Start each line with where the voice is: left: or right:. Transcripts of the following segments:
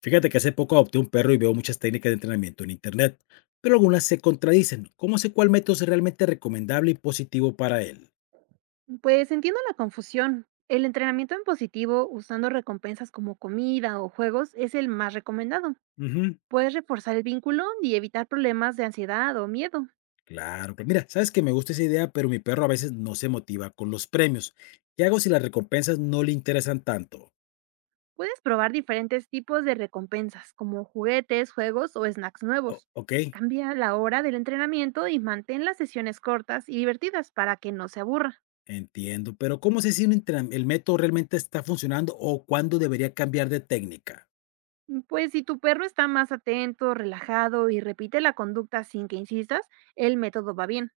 left: Fíjate que hace poco adopté un perro y veo muchas técnicas de entrenamiento en internet, pero algunas se contradicen. ¿Cómo sé cuál método es realmente recomendable y positivo para él?
right: Pues entiendo la confusión. El entrenamiento en positivo usando recompensas como comida o juegos es el más recomendado.
left: Ujú.
right: Puedes reforzar el vínculo y evitar problemas de ansiedad o miedo.
left: Claro, pero mira, sabes que me gusta esa idea, pero mi perro a veces no se motiva con los premios. ¿Qué hago si las recompensas no le interesan tanto?
right: Puedes probar diferentes tipos de recompensas como juguetes, juegos o snacks nuevos.
left: Ok,
right: Cambia la hora del entrenamiento y mantén las sesiones cortas y divertidas para que no se aburra.
left: entiendo, pero ¿cómo sé si el método realmente está funcionando o cuándo debería cambiar de técnica?
right: Pues si tu perro está más atento, relajado y repite la conducta sin que insistas, el método va bien.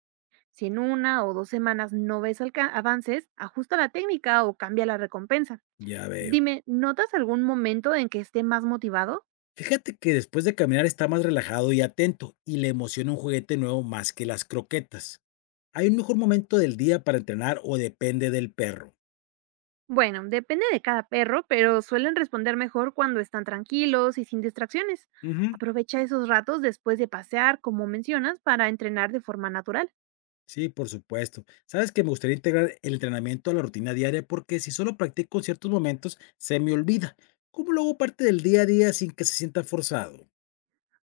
right: Si en una o dos semanas no ves avances, ajusta la técnica o cambia la recompensa.
left: Ya veo.
right: Dime, ¿notas algún momento en que esté más motivado?
left: Fíjate que después de caminar está más relajado y atento y le emociona un juguete nuevo más que las croquetas. ¿Hay un mejor momento del día para entrenar o depende del perro?
right: Bueno, depende de cada perro, pero suelen responder mejor cuando están tranquilos y sin distracciones.
left: Ujú.
right: Aprovecha esos ratos después de pasear, como mencionas, para entrenar de forma natural.
left: Sí, por supuesto. Sabes que me gustaría integrar el entrenamiento a la rutina diaria porque si solo practico en ciertos momentos, se me olvida. ¿Cómo lo hago parte del día a día sin que se sienta forzado?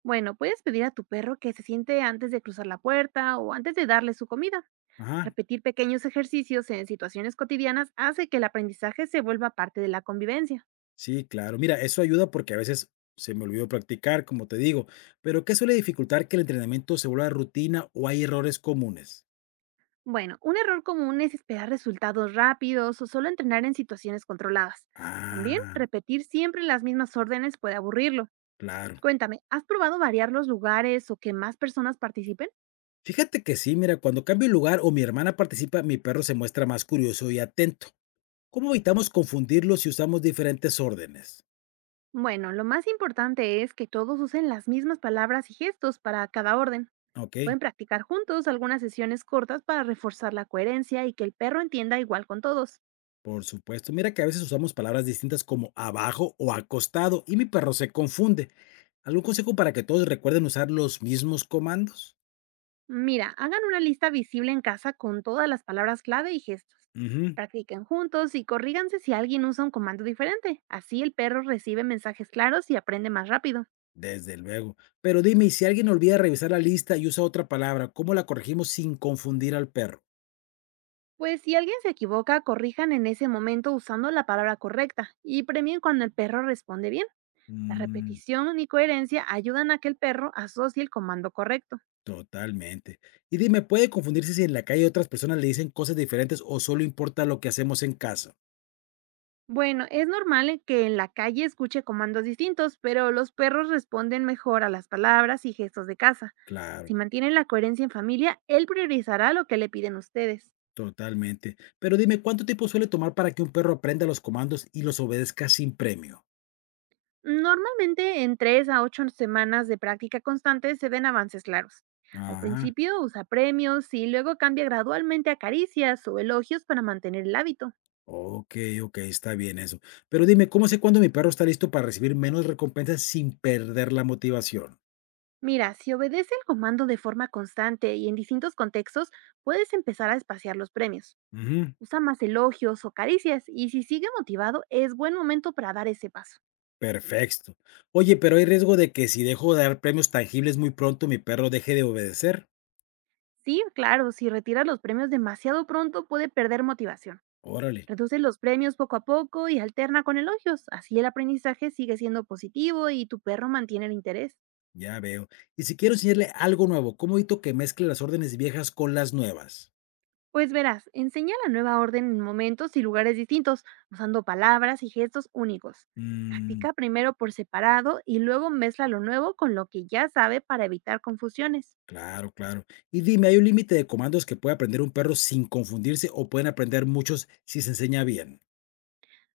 right: Bueno, puedes pedir a tu perro que se siente antes de cruzar la puerta o antes de darle su comida.
left: Ajá,
right: Repetir pequeños ejercicios en situaciones cotidianas hace que el aprendizaje se vuelva parte de la convivencia.
left: sí, claro. Mira, eso ayuda porque a veces se me olvidó practicar, como te digo. Pero ¿qué suele dificultar que el entrenamiento se vuelva rutina o hay errores comunes?
right: Bueno, un error común es esperar resultados rápidos o solo entrenar en situaciones controladas. También
left: Ah,
right: repetir siempre las mismas órdenes puede aburrirlo.
left: claro.
right: Cuéntame, ¿has probado variar los lugares o que más personas participen?
left: Fíjate que sí, mira, cuando cambio el lugar o mi hermana participa, mi perro se muestra más curioso y atento. ¿Cómo evitamos confundirlo si usamos diferentes órdenes?
right: Bueno, lo más importante es que todos usen las mismas palabras y gestos para cada orden.
left: Ok,
right: Pueden practicar juntos algunas sesiones cortas para reforzar la coherencia y que el perro entienda igual con todos.
left: por supuesto. Mira que a veces usamos palabras distintas como abajo o acostado y mi perro se confunde. ¿Algún consejo para que todos recuerden usar los mismos comandos?
right: Mira, hagan una lista visible en casa con todas las palabras clave y gestos.
left: Ujú,
right: Practiquen juntos y corríganse si alguien usa un comando diferente. Así el perro recibe mensajes claros y aprende más rápido.
left: desde luego. Pero dime, ¿y si alguien olvida revisar la lista y usa otra palabra, ¿cómo la corregimos sin confundir al perro?
right: Pues si alguien se equivoca, corrijan en ese momento usando la palabra correcta y premien cuando el perro responde bien. La
left: Mm.
right: repetición y coherencia ayudan a que el perro asocie el comando correcto.
left: Totalmente. Y dime, ¿puede confundirse si en la calle otras personas le dicen cosas diferentes o solo importa lo que hacemos en casa?
right: Bueno, es normal en que en la calle escuche comandos distintos, pero los perros responden mejor a las palabras y gestos de casa.
left: Claro,
right: Si mantienen la coherencia en familia, él priorizará lo que le piden ustedes.
left: totalmente. Pero dime, ¿cuánto tiempo suele tomar para que un perro aprenda los comandos y los obedezca sin premio?
right: Normalmente, en 3 a 8 semanas de práctica constante se ven avances claros. Al
left: Ajá.
right: principio usa premios y luego cambia gradualmente a caricias o elogios para mantener el hábito.
left: Ok, ok, está bien eso. Pero dime, ¿cómo sé cuándo mi perro está listo para recibir menos recompensas sin perder la motivación?
right: Mira, si obedece el comando de forma constante y en distintos contextos, puedes empezar a espaciar los premios.
left: Ujú.
right: Usa más elogios o caricias y si sigue motivado es buen momento para dar ese paso.
left: Perfecto. Oye, pero hay riesgo de que si dejo de dar premios tangibles muy pronto, mi perro deje de obedecer.
right: Sí, claro, si retiras los premios demasiado pronto puede perder motivación.
left: Órale.
right: Reduce los premios poco a poco y alterna con elogios, así el aprendizaje sigue siendo positivo y tu perro mantiene el interés.
left: Ya veo. Y si quiero enseñarle algo nuevo, ¿cómo evito que mezcle las órdenes viejas con las nuevas?
right: Pues verás, enseña la nueva orden en momentos y lugares distintos, usando palabras y gestos únicos.
left: Mm.
right: Practica primero por separado y luego mezcla lo nuevo con lo que ya sabe para evitar confusiones.
left: Claro, claro. Y dime, ¿hay un límite de comandos que puede aprender un perro sin confundirse o pueden aprender muchos si se enseña bien?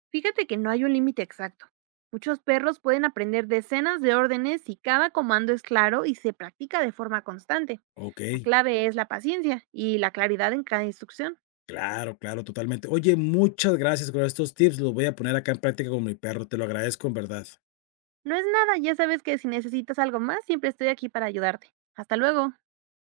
right: Fíjate que no hay un límite exacto. Muchos perros pueden aprender decenas de órdenes si cada comando es claro y se practica de forma constante.
left: Ok,
right: La clave es la paciencia y la claridad en cada instrucción.
left: claro, claro, totalmente. Oye, muchas gracias por estos tips. Los voy a poner acá en práctica con mi perro. Te lo agradezco en verdad.
right: No es nada, ya sabes que si necesitas algo más, siempre estoy aquí para ayudarte. Hasta luego.